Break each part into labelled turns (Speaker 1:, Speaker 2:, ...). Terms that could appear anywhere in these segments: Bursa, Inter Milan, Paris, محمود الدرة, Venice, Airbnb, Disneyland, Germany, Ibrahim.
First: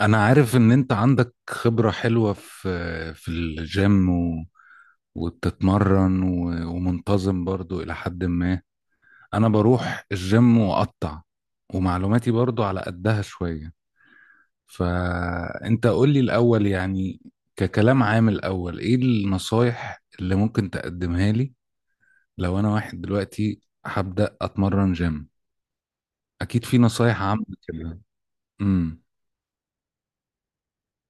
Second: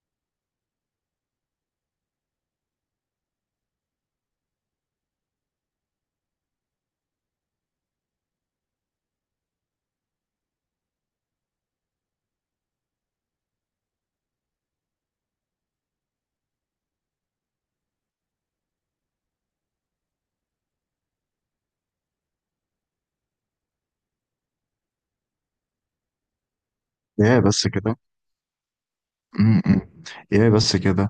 Speaker 1: انا عارف ان انت عندك خبرة حلوة في الجيم وبتتمرن ومنتظم برضو الى حد ما. انا بروح الجيم واقطع، ومعلوماتي برضو على قدها شوية. فانت قول لي الاول، يعني ككلام عام الاول، ايه النصايح اللي ممكن تقدمها لي لو انا واحد دلوقتي هبدأ اتمرن جيم؟ اكيد في نصايح
Speaker 2: يا
Speaker 1: عامة
Speaker 2: بس كده
Speaker 1: كده. امم.
Speaker 2: م-م. يا بس كده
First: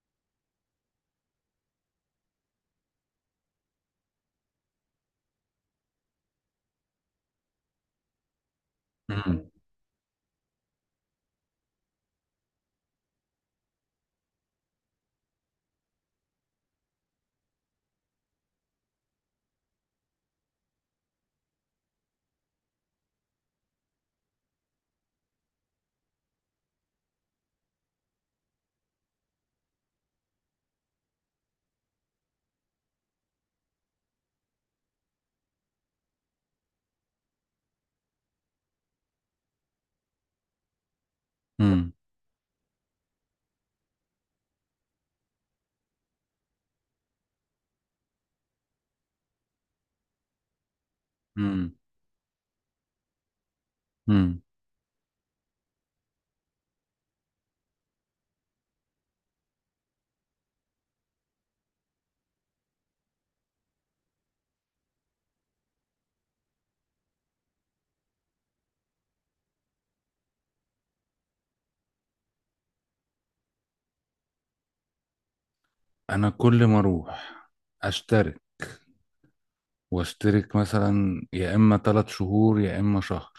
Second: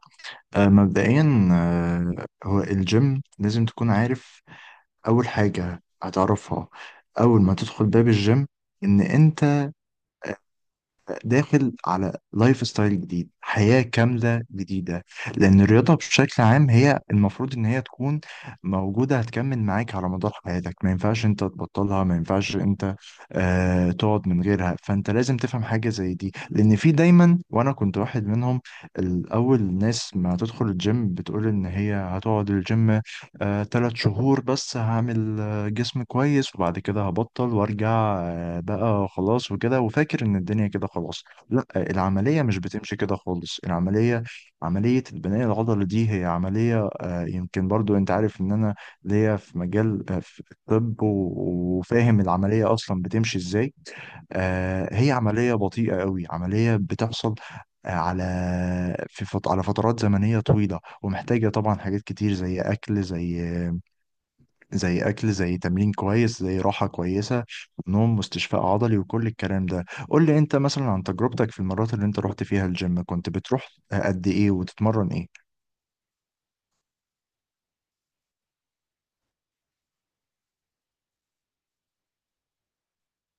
Speaker 2: مبدئيا، هو الجيم لازم تكون عارف أول حاجة هتعرفها. أول ما تدخل باب الجيم، إن
Speaker 1: امم.
Speaker 2: أنت داخل على لايف ستايل جديد، حياة كاملة جديدة. لأن الرياضة بشكل عام هي المفروض إن هي تكون موجودة، هتكمل معاك على مدار حياتك، ما ينفعش أنت تبطلها، ما ينفعش أنت تقعد من غيرها. فأنت لازم تفهم حاجة زي دي، لأن في دايما، وأنا كنت واحد منهم الأول، الناس ما تدخل الجيم بتقول إن هي هتقعد الجيم 3 شهور بس، هعمل جسم كويس وبعد كده هبطل وارجع، بقى خلاص وكده، وفاكر ان الدنيا كده خلاص. لا،
Speaker 1: امم.
Speaker 2: العملية مش بتمشي كده خالص. العملية، عملية البناء العضلي دي هي عملية، يمكن برضو انت عارف ان انا ليا في مجال، في الطب، وفاهم العملية اصلا بتمشي ازاي.
Speaker 1: امم.
Speaker 2: هي عملية بطيئة قوي، عملية بتحصل، آه، على على فترات زمنية طويلة، ومحتاجة طبعا حاجات كتير، زي أكل، زي اكل، زي تمرين كويس، زي راحه كويسه، نوم واستشفاء عضلي وكل الكلام ده. قول لي انت مثلا عن تجربتك في المرات اللي انت رحت فيها الجيم، كنت بتروح قد ايه وتتمرن ايه؟
Speaker 1: انا كل ما اروح اشترك، واشترك مثلا يا اما ثلاث شهور يا اما شهر،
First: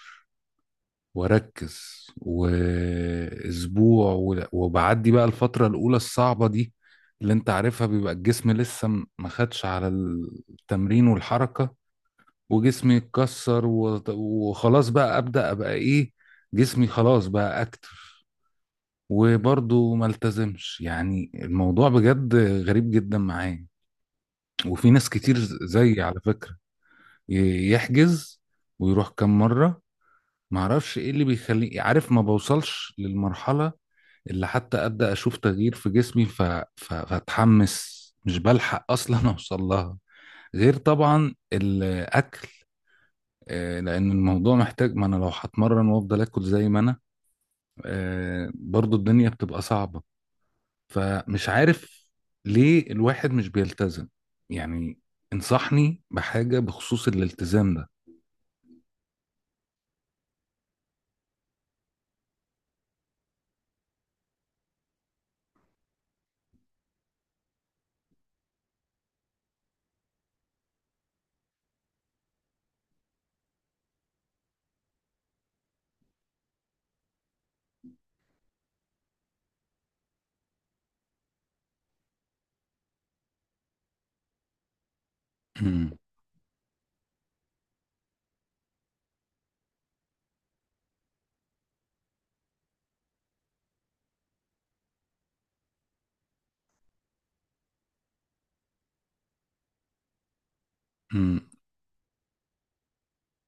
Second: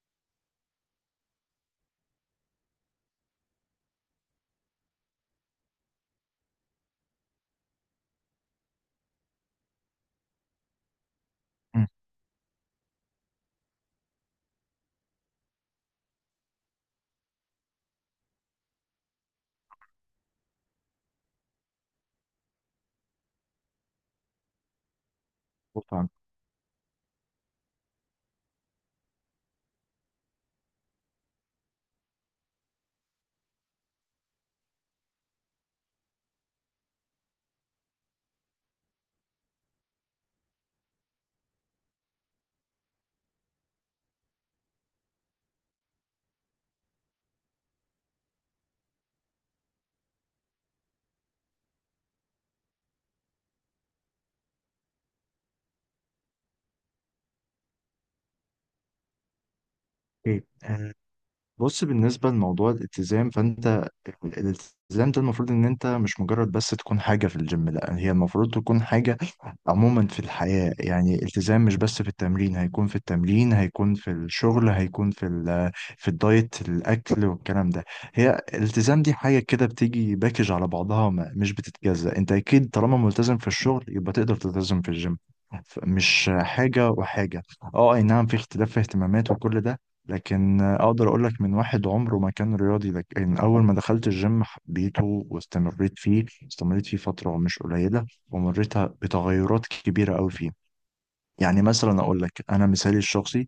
Speaker 1: واركز واسبوع وبعدي بقى الفترة الاولى الصعبة دي اللي انت عارفها، بيبقى الجسم لسه ما خدش على التمرين والحركة،
Speaker 2: مم.
Speaker 1: وجسمي يتكسر وخلاص بقى ابدا ابقى ايه، جسمي خلاص بقى اكتف، وبرضه ما التزمش. يعني الموضوع بجد غريب جدا معايا، وفي ناس كتير
Speaker 2: بص يا
Speaker 1: زي،
Speaker 2: عم.
Speaker 1: على فكرة، يحجز ويروح كام مرة. معرفش ايه اللي بيخليني، عارف، ما بوصلش للمرحلة اللي حتى أبدأ أشوف تغيير في جسمي، فأتحمس، مش بلحق أصلا أوصل لها. غير طبعا الأكل، لأن الموضوع محتاج، ما أنا لو هتمرن وأفضل آكل زي ما أنا برضو الدنيا بتبقى صعبة. فمش عارف ليه الواحد مش بيلتزم يعني. انصحني بحاجة بخصوص الالتزام ده.
Speaker 2: اوكي. بص، بالنسبة لموضوع الالتزام، فأنت الالتزام ده المفروض إن أنت مش مجرد بس تكون حاجة في الجيم، لأ هي المفروض تكون حاجة عموما في الحياة. يعني التزام مش بس في التمرين، هيكون في التمرين، هيكون في الشغل، هيكون في الدايت، الأكل والكلام ده. هي الالتزام دي حاجة كده بتيجي باكج على بعضها، مش بتتجزأ. أنت أكيد طالما ملتزم في الشغل يبقى تقدر تلتزم في الجيم. مش حاجة وحاجة. اه اي نعم، في اختلاف في اهتمامات وكل ده، لكن اقدر اقول لك من واحد عمره ما كان رياضي، لكن اول ما دخلت الجيم حبيته واستمريت فيه. استمريت فيه فترة مش قليلة، ومريت بتغيرات كبيرة قوي فيه. يعني مثلا اقول لك انا مثالي الشخصي،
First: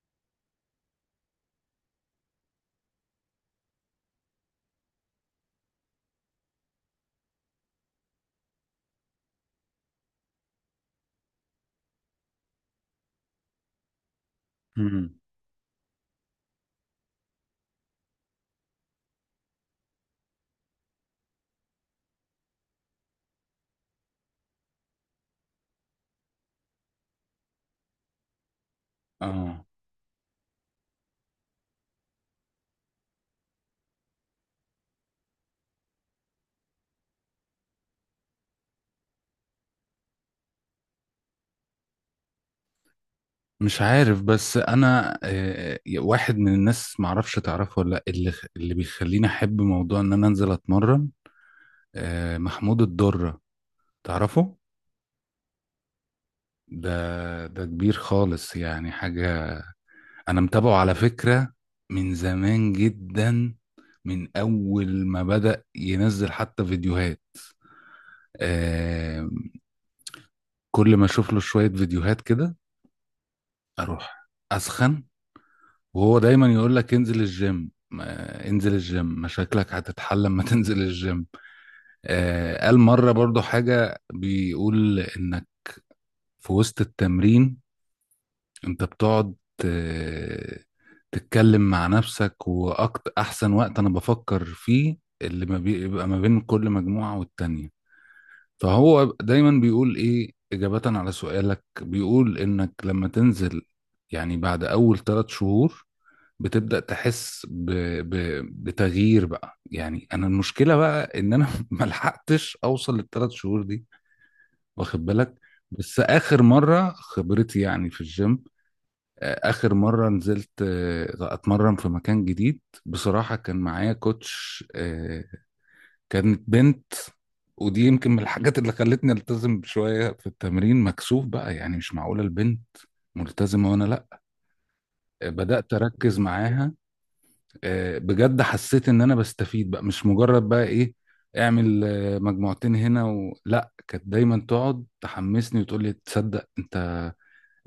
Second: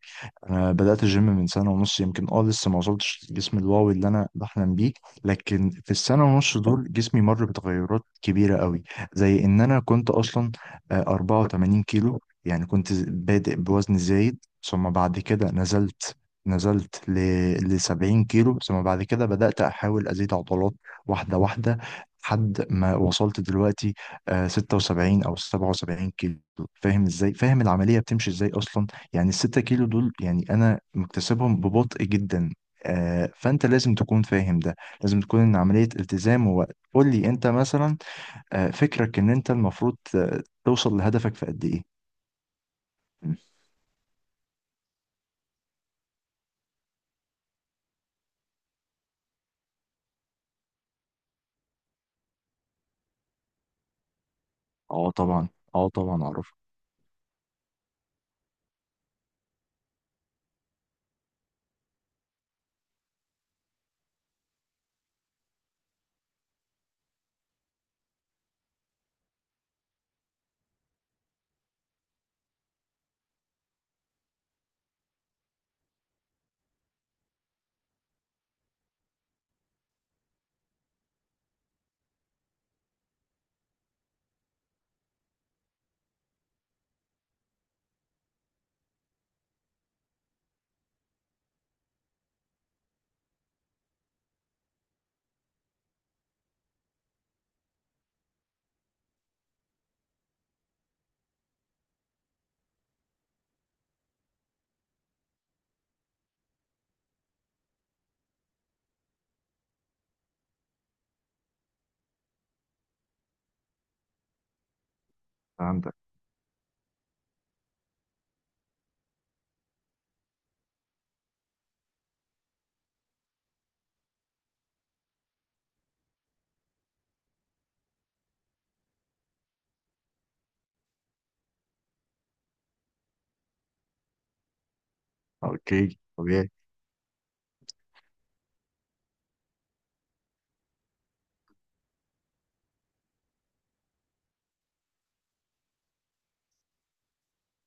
Speaker 2: انا بدات الجيم من سنه ونص يمكن، اه لسه ما وصلتش للجسم الواو اللي انا بحلم بيه، لكن في السنه ونص دول جسمي مر بتغيرات كبيره قوي. زي ان انا كنت اصلا 84 كيلو، يعني كنت بادئ بوزن زايد، ثم بعد كده نزلت ل 70 كيلو، ثم بعد كده بدأت أحاول أزيد عضلات واحدة واحدة لحد ما وصلت دلوقتي 76 او 77 كيلو. فاهم ازاي فاهم العمليه بتمشي ازاي اصلا؟ يعني ال 6
Speaker 1: اه،
Speaker 2: كيلو دول يعني انا مكتسبهم ببطء جدا. فانت لازم تكون فاهم ده، لازم تكون ان عمليه التزام ووقت. قول لي انت مثلا فكرك ان انت المفروض توصل لهدفك في قد ايه؟ مم.
Speaker 1: مش عارف. بس انا واحد من الناس، معرفش تعرفه ولا لا، اللي بيخليني احب موضوع ان انا انزل اتمرن محمود الدرة، تعرفه؟
Speaker 2: اه طبعا. اه طبعا اعرف.
Speaker 1: ده كبير خالص، يعني حاجة. انا متابعه على فكرة من زمان جدا، من اول ما بدأ ينزل حتى فيديوهات. آه، كل ما اشوف له شوية فيديوهات كده اروح اسخن. وهو دايما يقول لك انزل الجيم، انزل الجيم مشاكلك هتتحل لما تنزل الجيم. قال مرة برضو حاجة، بيقول انك في وسط التمرين انت بتقعد آه، تتكلم مع نفسك، واكتر احسن وقت انا بفكر فيه اللي ما بيبقى ما بين كل مجموعة والتانية. فهو دايما بيقول ايه اجابة على سؤالك، بيقول انك لما تنزل، يعني بعد اول ثلاث شهور، بتبدأ تحس ب... بتغيير بقى. يعني انا المشكلة بقى ان انا ملحقتش اوصل للثلاث شهور دي، واخد بالك.
Speaker 2: عندك.
Speaker 1: بس اخر مرة خبرتي يعني في الجيم، اخر مرة نزلت اتمرن في مكان جديد، بصراحة كان معايا كوتش كانت بنت. ودي يمكن من الحاجات اللي خلتني التزم شوية في التمرين، مكسوف بقى، يعني مش معقولة البنت ملتزمة وانا لا. بدأت
Speaker 2: اوكي،
Speaker 1: اركز
Speaker 2: طبيعي.
Speaker 1: معاها بجد، حسيت ان انا بستفيد بقى، مش مجرد بقى ايه، اعمل مجموعتين هنا لا، كانت دايما تقعد تحمسني وتقول لي: تصدق انت،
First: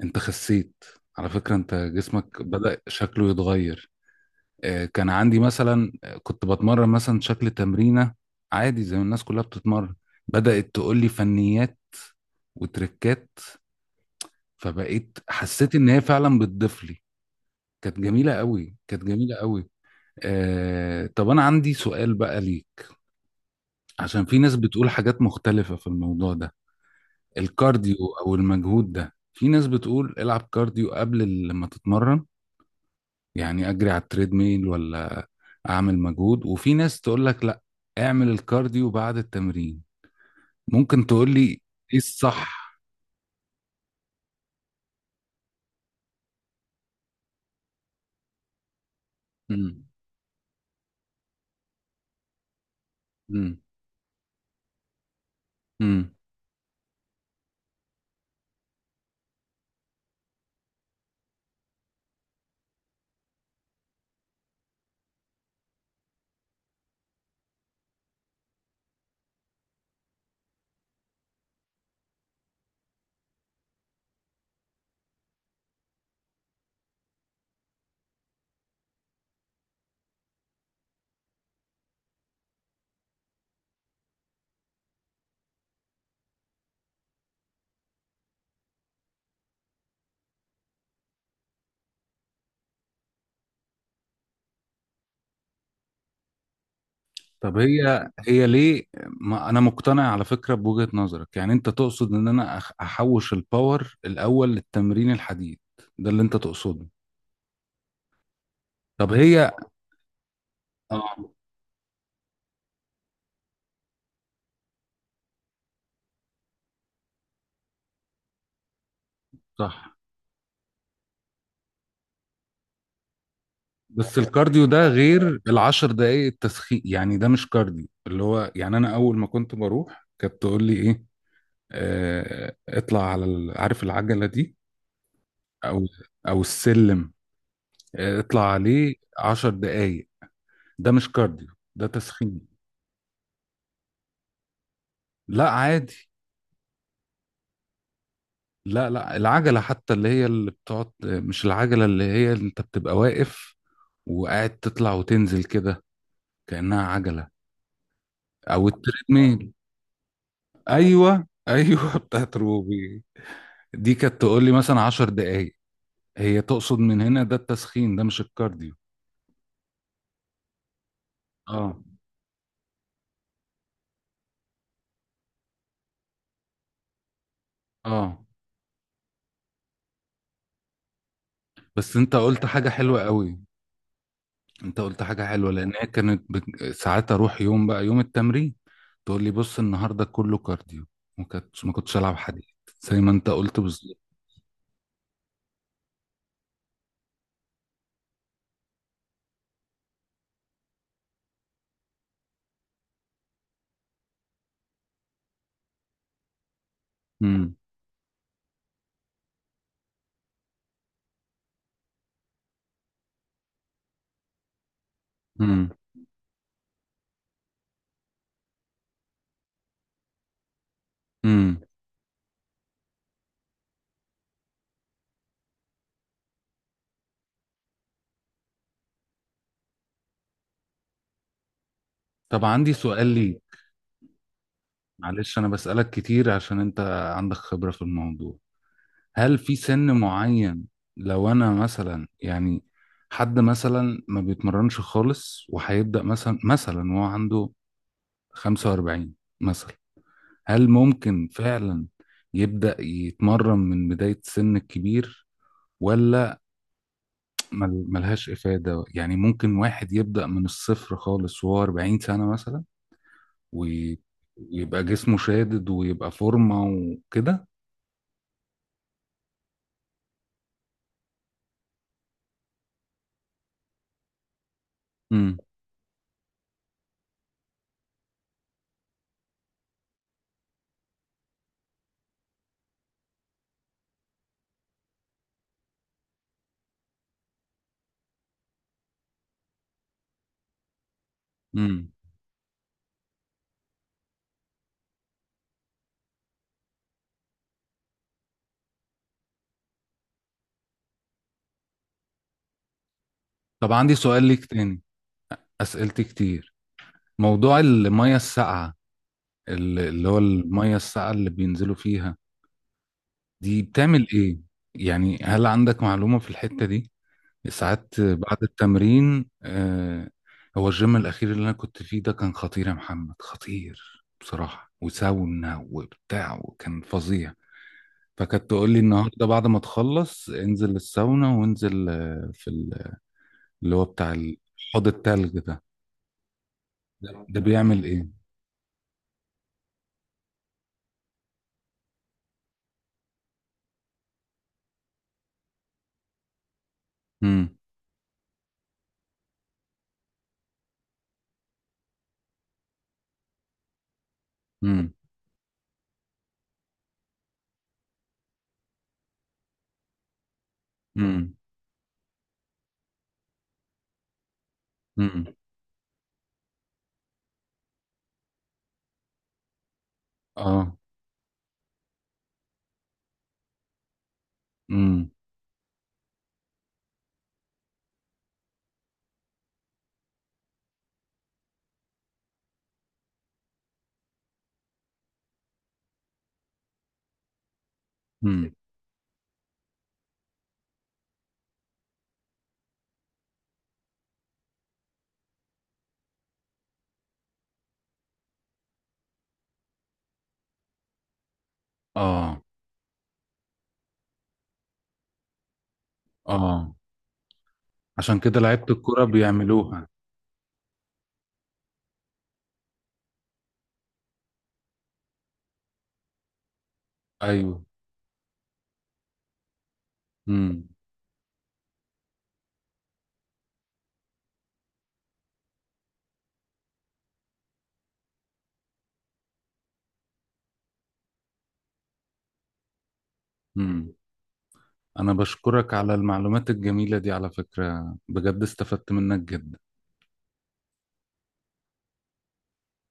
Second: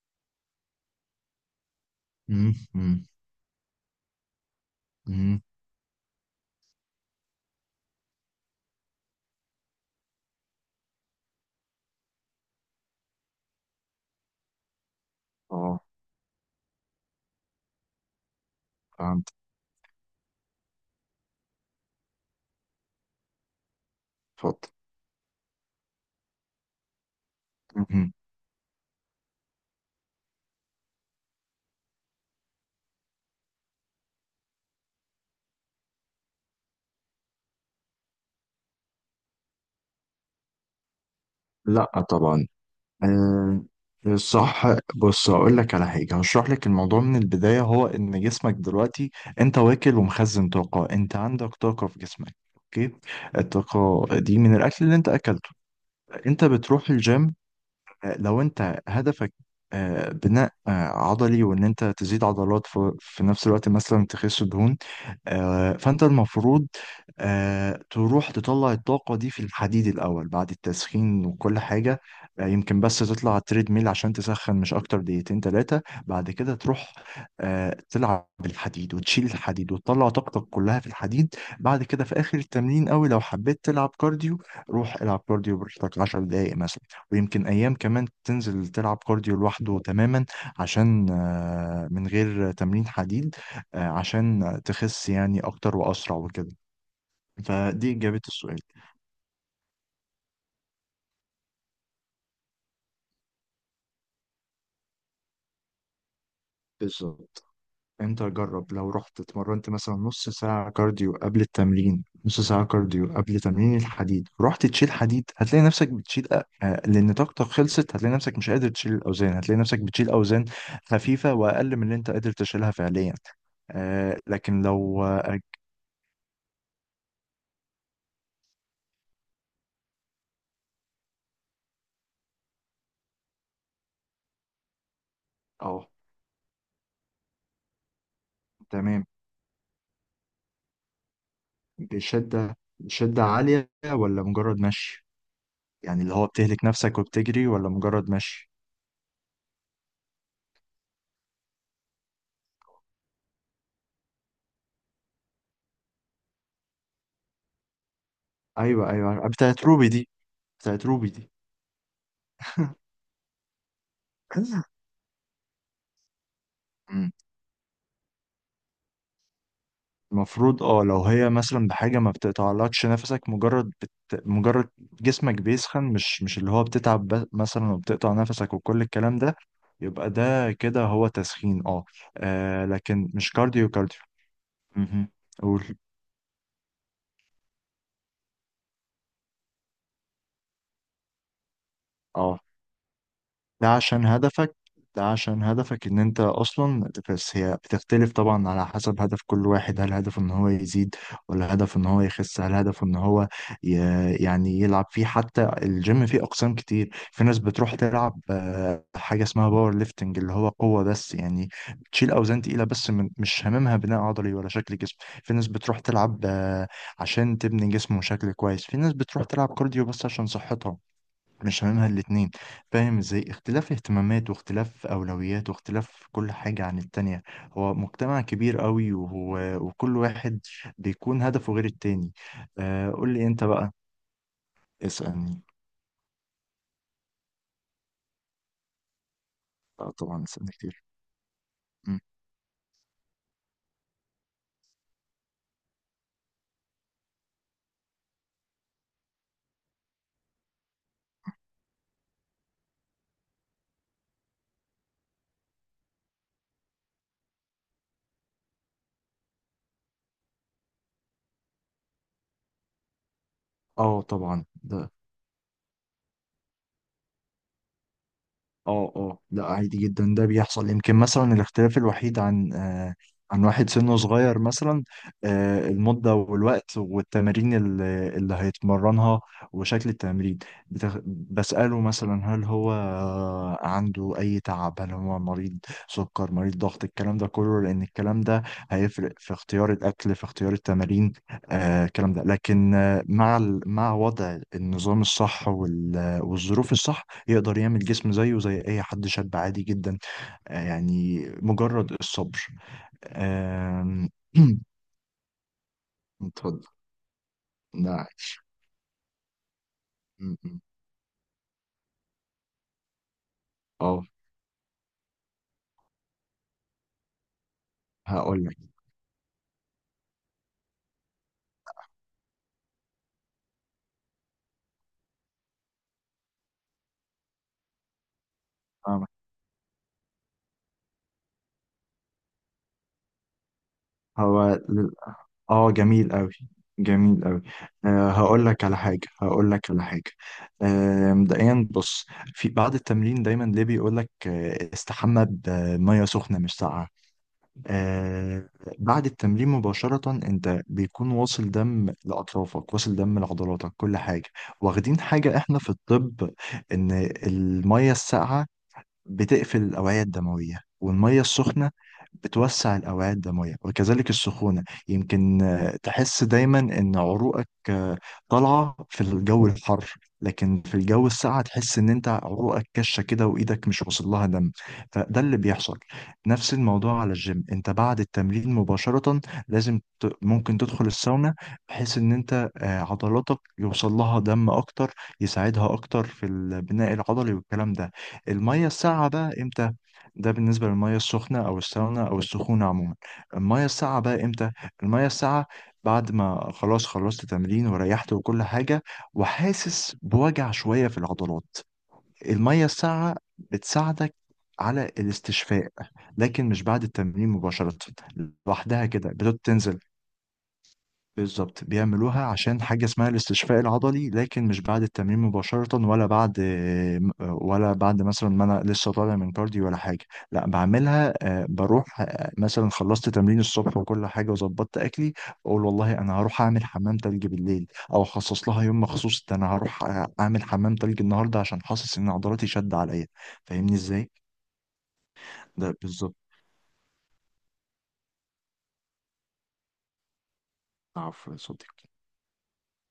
Speaker 1: انت خسيت على فكرة، انت جسمك
Speaker 2: مم،
Speaker 1: بدأ
Speaker 2: مم،
Speaker 1: شكله يتغير. كان عندي
Speaker 2: مم.
Speaker 1: مثلا كنت بتمرن مثلا شكل تمرينة عادي زي ما الناس كلها بتتمرن، بدأت تقول لي فنيات وتركات، فبقيت حسيت
Speaker 2: اه،
Speaker 1: ان هي فعلا بتضيف لي. كانت جميلة قوي، كانت
Speaker 2: فهمت.
Speaker 1: جميلة قوي. طب انا عندي سؤال بقى ليك، عشان في ناس
Speaker 2: اتفضل.
Speaker 1: بتقول حاجات مختلفة في الموضوع ده. الكارديو
Speaker 2: مهم.
Speaker 1: أو المجهود ده، في ناس بتقول العب كارديو قبل لما تتمرن، يعني أجري على التريد ميل، ولا أعمل مجهود؟ وفي ناس تقول لك لا، اعمل الكارديو بعد التمرين. ممكن تقول لي إيه
Speaker 2: لا طبعا.
Speaker 1: الصح؟
Speaker 2: آه، صح. بص هقول لك على حاجه، هشرح لك الموضوع من البدايه. هو ان جسمك دلوقتي، انت
Speaker 1: مم.
Speaker 2: واكل ومخزن طاقه، انت عندك طاقه في جسمك، اوكي؟
Speaker 1: مم.
Speaker 2: الطاقه دي من الاكل اللي انت اكلته.
Speaker 1: مم.
Speaker 2: انت بتروح الجيم، لو انت هدفك آه، بناء آه، عضلي، وان انت تزيد عضلات في نفس الوقت مثلا تخس دهون، فانت المفروض تروح تطلع الطاقة دي في الحديد الأول بعد التسخين وكل حاجة. يمكن بس تطلع على التريد ميل عشان تسخن، مش أكتر دقيقتين تلاتة. بعد كده تروح تلعب بالحديد وتشيل الحديد وتطلع طاقتك كلها في الحديد. بعد كده في آخر التمرين أوي، لو حبيت تلعب كارديو روح العب كارديو براحتك 10 دقايق مثلا. ويمكن أيام كمان تنزل تلعب كارديو لوحده تماما، عشان من غير تمرين حديد، عشان تخس يعني أكتر وأسرع وكده.
Speaker 1: طب
Speaker 2: فدي
Speaker 1: هي
Speaker 2: إجابة
Speaker 1: هي
Speaker 2: السؤال.
Speaker 1: ليه؟ ما أنا مقتنع على فكرة بوجهة نظرك، يعني أنت تقصد إن أنا أحوش الباور الأول للتمرين الحديد، ده اللي أنت تقصده.
Speaker 2: بالظبط. أنت جرب لو
Speaker 1: طب
Speaker 2: رحت
Speaker 1: هي،
Speaker 2: اتمرنت مثلا نص ساعة كارديو
Speaker 1: اه،
Speaker 2: قبل التمرين، نص ساعة كارديو قبل تمرين الحديد، رحت تشيل حديد، هتلاقي نفسك بتشيل لأن طاقتك خلصت، هتلاقي نفسك مش قادر تشيل الأوزان، هتلاقي نفسك
Speaker 1: صح.
Speaker 2: بتشيل أوزان خفيفة وأقل من اللي أنت قادر تشيلها فعليا.
Speaker 1: بس
Speaker 2: لكن
Speaker 1: الكارديو ده
Speaker 2: لو
Speaker 1: غير العشر دقايق التسخين، يعني ده مش كارديو اللي هو، يعني انا اول ما كنت بروح كانت تقول لي ايه، آه اطلع على عارف العجله دي، او
Speaker 2: آه،
Speaker 1: او السلم، آه اطلع عليه
Speaker 2: تمام.
Speaker 1: عشر دقايق. ده مش كارديو، ده تسخين.
Speaker 2: بشدة؟ شدة عالية ولا مجرد مشي؟
Speaker 1: لا،
Speaker 2: يعني
Speaker 1: عادي.
Speaker 2: اللي هو بتهلك نفسك وبتجري ولا مجرد مشي؟
Speaker 1: لا، لا، العجله حتى اللي هي اللي بتقعد، مش العجله اللي هي اللي انت بتبقى واقف وقاعد تطلع وتنزل كده كانها عجله، او
Speaker 2: ايوه ايوه،
Speaker 1: التريدميل.
Speaker 2: بتاعت روبي دي. بتاعت روبي
Speaker 1: ايوه،
Speaker 2: دي.
Speaker 1: ايوه، بتاعت روبي دي. كانت تقول لي مثلا عشر دقايق، هي تقصد من
Speaker 2: مم.
Speaker 1: هنا، ده التسخين، ده مش الكارديو.
Speaker 2: المفروض اه لو هي مثلا
Speaker 1: اه.
Speaker 2: بحاجة ما بتقطعلكش نفسك، مجرد مجرد جسمك بيسخن، مش اللي هو بتتعب مثلا وبتقطع
Speaker 1: اه،
Speaker 2: نفسك وكل الكلام ده، يبقى ده كده هو تسخين. اه.
Speaker 1: بس انت قلت حاجة حلوة
Speaker 2: لكن مش
Speaker 1: قوي.
Speaker 2: كارديو كارديو.
Speaker 1: انت قلت
Speaker 2: مهم.
Speaker 1: حاجة حلوة
Speaker 2: قول.
Speaker 1: لان هي كانت ساعات اروح يوم بقى يوم التمرين تقول لي بص النهاردة كله كارديو، ما كنتش العب
Speaker 2: اه،
Speaker 1: حديد، زي ما انت قلت
Speaker 2: ده
Speaker 1: بالظبط.
Speaker 2: عشان هدفك ده عشان هدفك ان انت اصلا. بس هي بتختلف طبعا على حسب هدف كل واحد، هل هدفه ان هو يزيد ولا هدفه ان هو يخس؟ هل هدفه ان هو ي... يعني يلعب فيه؟ حتى الجيم فيه اقسام كتير. في ناس
Speaker 1: امم.
Speaker 2: بتروح تلعب حاجة اسمها باور ليفتنج، اللي هو قوة بس، يعني بتشيل اوزان تقيلة بس، مش هاممها بناء عضلي ولا شكل جسم. في ناس
Speaker 1: امم.
Speaker 2: بتروح تلعب عشان تبني جسم وشكل كويس، في ناس بتروح تلعب كارديو بس عشان صحتها،
Speaker 1: امم.
Speaker 2: مش هاممها الاتنين. فاهم ازاي اختلاف اهتمامات واختلاف اولويات واختلاف كل حاجة عن التانية؟ هو مجتمع كبير قوي، وهو وكل واحد بيكون هدفه غير التاني.
Speaker 1: طب عندي سؤال
Speaker 2: قول لي
Speaker 1: لي.
Speaker 2: انت بقى،
Speaker 1: معلش
Speaker 2: اسألني.
Speaker 1: انا بسألك كتير عشان انت عندك خبرة في الموضوع. هل في
Speaker 2: آه
Speaker 1: سن
Speaker 2: طبعا، اسألني
Speaker 1: معين،
Speaker 2: كتير.
Speaker 1: لو انا
Speaker 2: مم.
Speaker 1: مثلا يعني حد مثلا ما بيتمرنش خالص وهيبدأ مثلا وهو عنده 45 مثلا، هل ممكن فعلا يبدأ يتمرن من بداية السن الكبير، ولا ملهاش إفادة؟ يعني ممكن واحد يبدأ من الصفر خالص وهو 40 سنة مثلا، وي-
Speaker 2: اه طبعا.
Speaker 1: ويبقى
Speaker 2: ده.
Speaker 1: جسمه شادد ويبقى فورمة وكده؟
Speaker 2: اه اه، لا عادي جدا، ده بيحصل. يمكن مثلا الاختلاف الوحيد عن عن واحد سنه صغير مثلا،
Speaker 1: امم.
Speaker 2: المدة والوقت والتمارين اللي هيتمرنها وشكل التمرين. بسأله مثلا هل هو عنده أي تعب، هل هو مريض سكر، مريض ضغط، الكلام ده كله، لأن الكلام ده هيفرق في اختيار الأكل، في اختيار التمارين،
Speaker 1: امم.
Speaker 2: الكلام ده، لكن مع مع وضع النظام الصح، والظروف الصح، يقدر يعمل جسم زيه زي اي حد شاب عادي جدا. يعني مجرد الصبر.
Speaker 1: طب عندي
Speaker 2: آم،
Speaker 1: سؤال ليك تاني، أسئلتي كتير.
Speaker 2: اتفضل.
Speaker 1: موضوع
Speaker 2: ده
Speaker 1: المية
Speaker 2: عايش.
Speaker 1: الساقعة، اللي هو
Speaker 2: م- م.
Speaker 1: المية الساقعة اللي بينزلوا فيها، دي
Speaker 2: اه
Speaker 1: بتعمل ايه؟ يعني هل عندك معلومة في الحتة دي؟ ساعات بعد
Speaker 2: هقول لك.
Speaker 1: التمرين، آه. هو الجيم الأخير اللي أنا كنت فيه ده كان خطير يا محمد، خطير بصراحة، وساونا وبتاع، وكان فظيع. فكانت تقول لي:
Speaker 2: فاهمك.
Speaker 1: النهاردة بعد ما تخلص انزل الساونا وانزل في اللي هو بتاع
Speaker 2: هو
Speaker 1: حوض
Speaker 2: لل-
Speaker 1: التلج ده.
Speaker 2: اه، جميل قوي، جميل
Speaker 1: ده
Speaker 2: قوي.
Speaker 1: بيعمل ايه؟
Speaker 2: هقول لك على حاجه، مبدئيا، بص. في بعد التمرين دايما ليه بيقول لك استحمى بميه سخنه مش ساقعه.
Speaker 1: امم.
Speaker 2: آه بعد التمرين مباشرة انت بيكون واصل دم لأطرافك، واصل دم لعضلاتك، كل حاجة.
Speaker 1: امم.
Speaker 2: واخدين حاجة احنا في الطب، ان المية الساقعة بتقفل الأوعية الدموية، والمية
Speaker 1: امم.
Speaker 2: السخنة بتوسع الأوعية الدموية. وكذلك السخونة،
Speaker 1: امم.
Speaker 2: يمكن تحس دايما إن عروقك طالعة في الجو الحر، لكن في
Speaker 1: اه.
Speaker 2: الجو الساقع تحس إن أنت عروقك كشة كده وإيدك مش واصل لها دم.
Speaker 1: امم.
Speaker 2: فده اللي بيحصل. نفس الموضوع على الجيم، أنت بعد التمرين مباشرة لازم ممكن تدخل الساونا، بحيث إن أنت عضلاتك يوصل لها دم أكتر، يساعدها أكتر في البناء العضلي والكلام ده.
Speaker 1: امم.
Speaker 2: المية الساقعة بقى إمتى؟ ده بالنسبة للمية السخنة أو الساونا أو السخونة عموما. المية الساقعة بقى إمتى؟ المية الساقعة، بعد ما خلاص خلصت تمرين وريحت وكل حاجة وحاسس بوجع شوية في العضلات،
Speaker 1: اه.
Speaker 2: المية الساقعة بتساعدك على الاستشفاء، لكن مش
Speaker 1: اه،
Speaker 2: بعد التمرين مباشرة.
Speaker 1: عشان كده لعيبة
Speaker 2: لوحدها
Speaker 1: الكرة
Speaker 2: كده بتنزل.
Speaker 1: بيعملوها.
Speaker 2: بالظبط، بيعملوها عشان حاجة اسمها الاستشفاء العضلي، لكن مش بعد التمرين مباشرة،
Speaker 1: ايوه.
Speaker 2: ولا بعد مثلا ما أنا لسه طالع من كارديو ولا حاجة. لا،
Speaker 1: امم.
Speaker 2: بعملها، بروح مثلا خلصت تمرين الصبح وكل حاجة وظبطت أكلي، بقول والله أنا هروح أعمل حمام تلج بالليل. أو أخصص لها يوم مخصوص، ده أنا هروح أعمل حمام تلج النهاردة عشان حاسس إن عضلاتي شد عليا. فاهمني
Speaker 1: امم.
Speaker 2: إزاي؟
Speaker 1: انا
Speaker 2: ده
Speaker 1: بشكرك على
Speaker 2: بالظبط.
Speaker 1: المعلومات الجميلة دي على فكرة، بجد استفدت منك جدا.
Speaker 2: عفوا يا صديقي.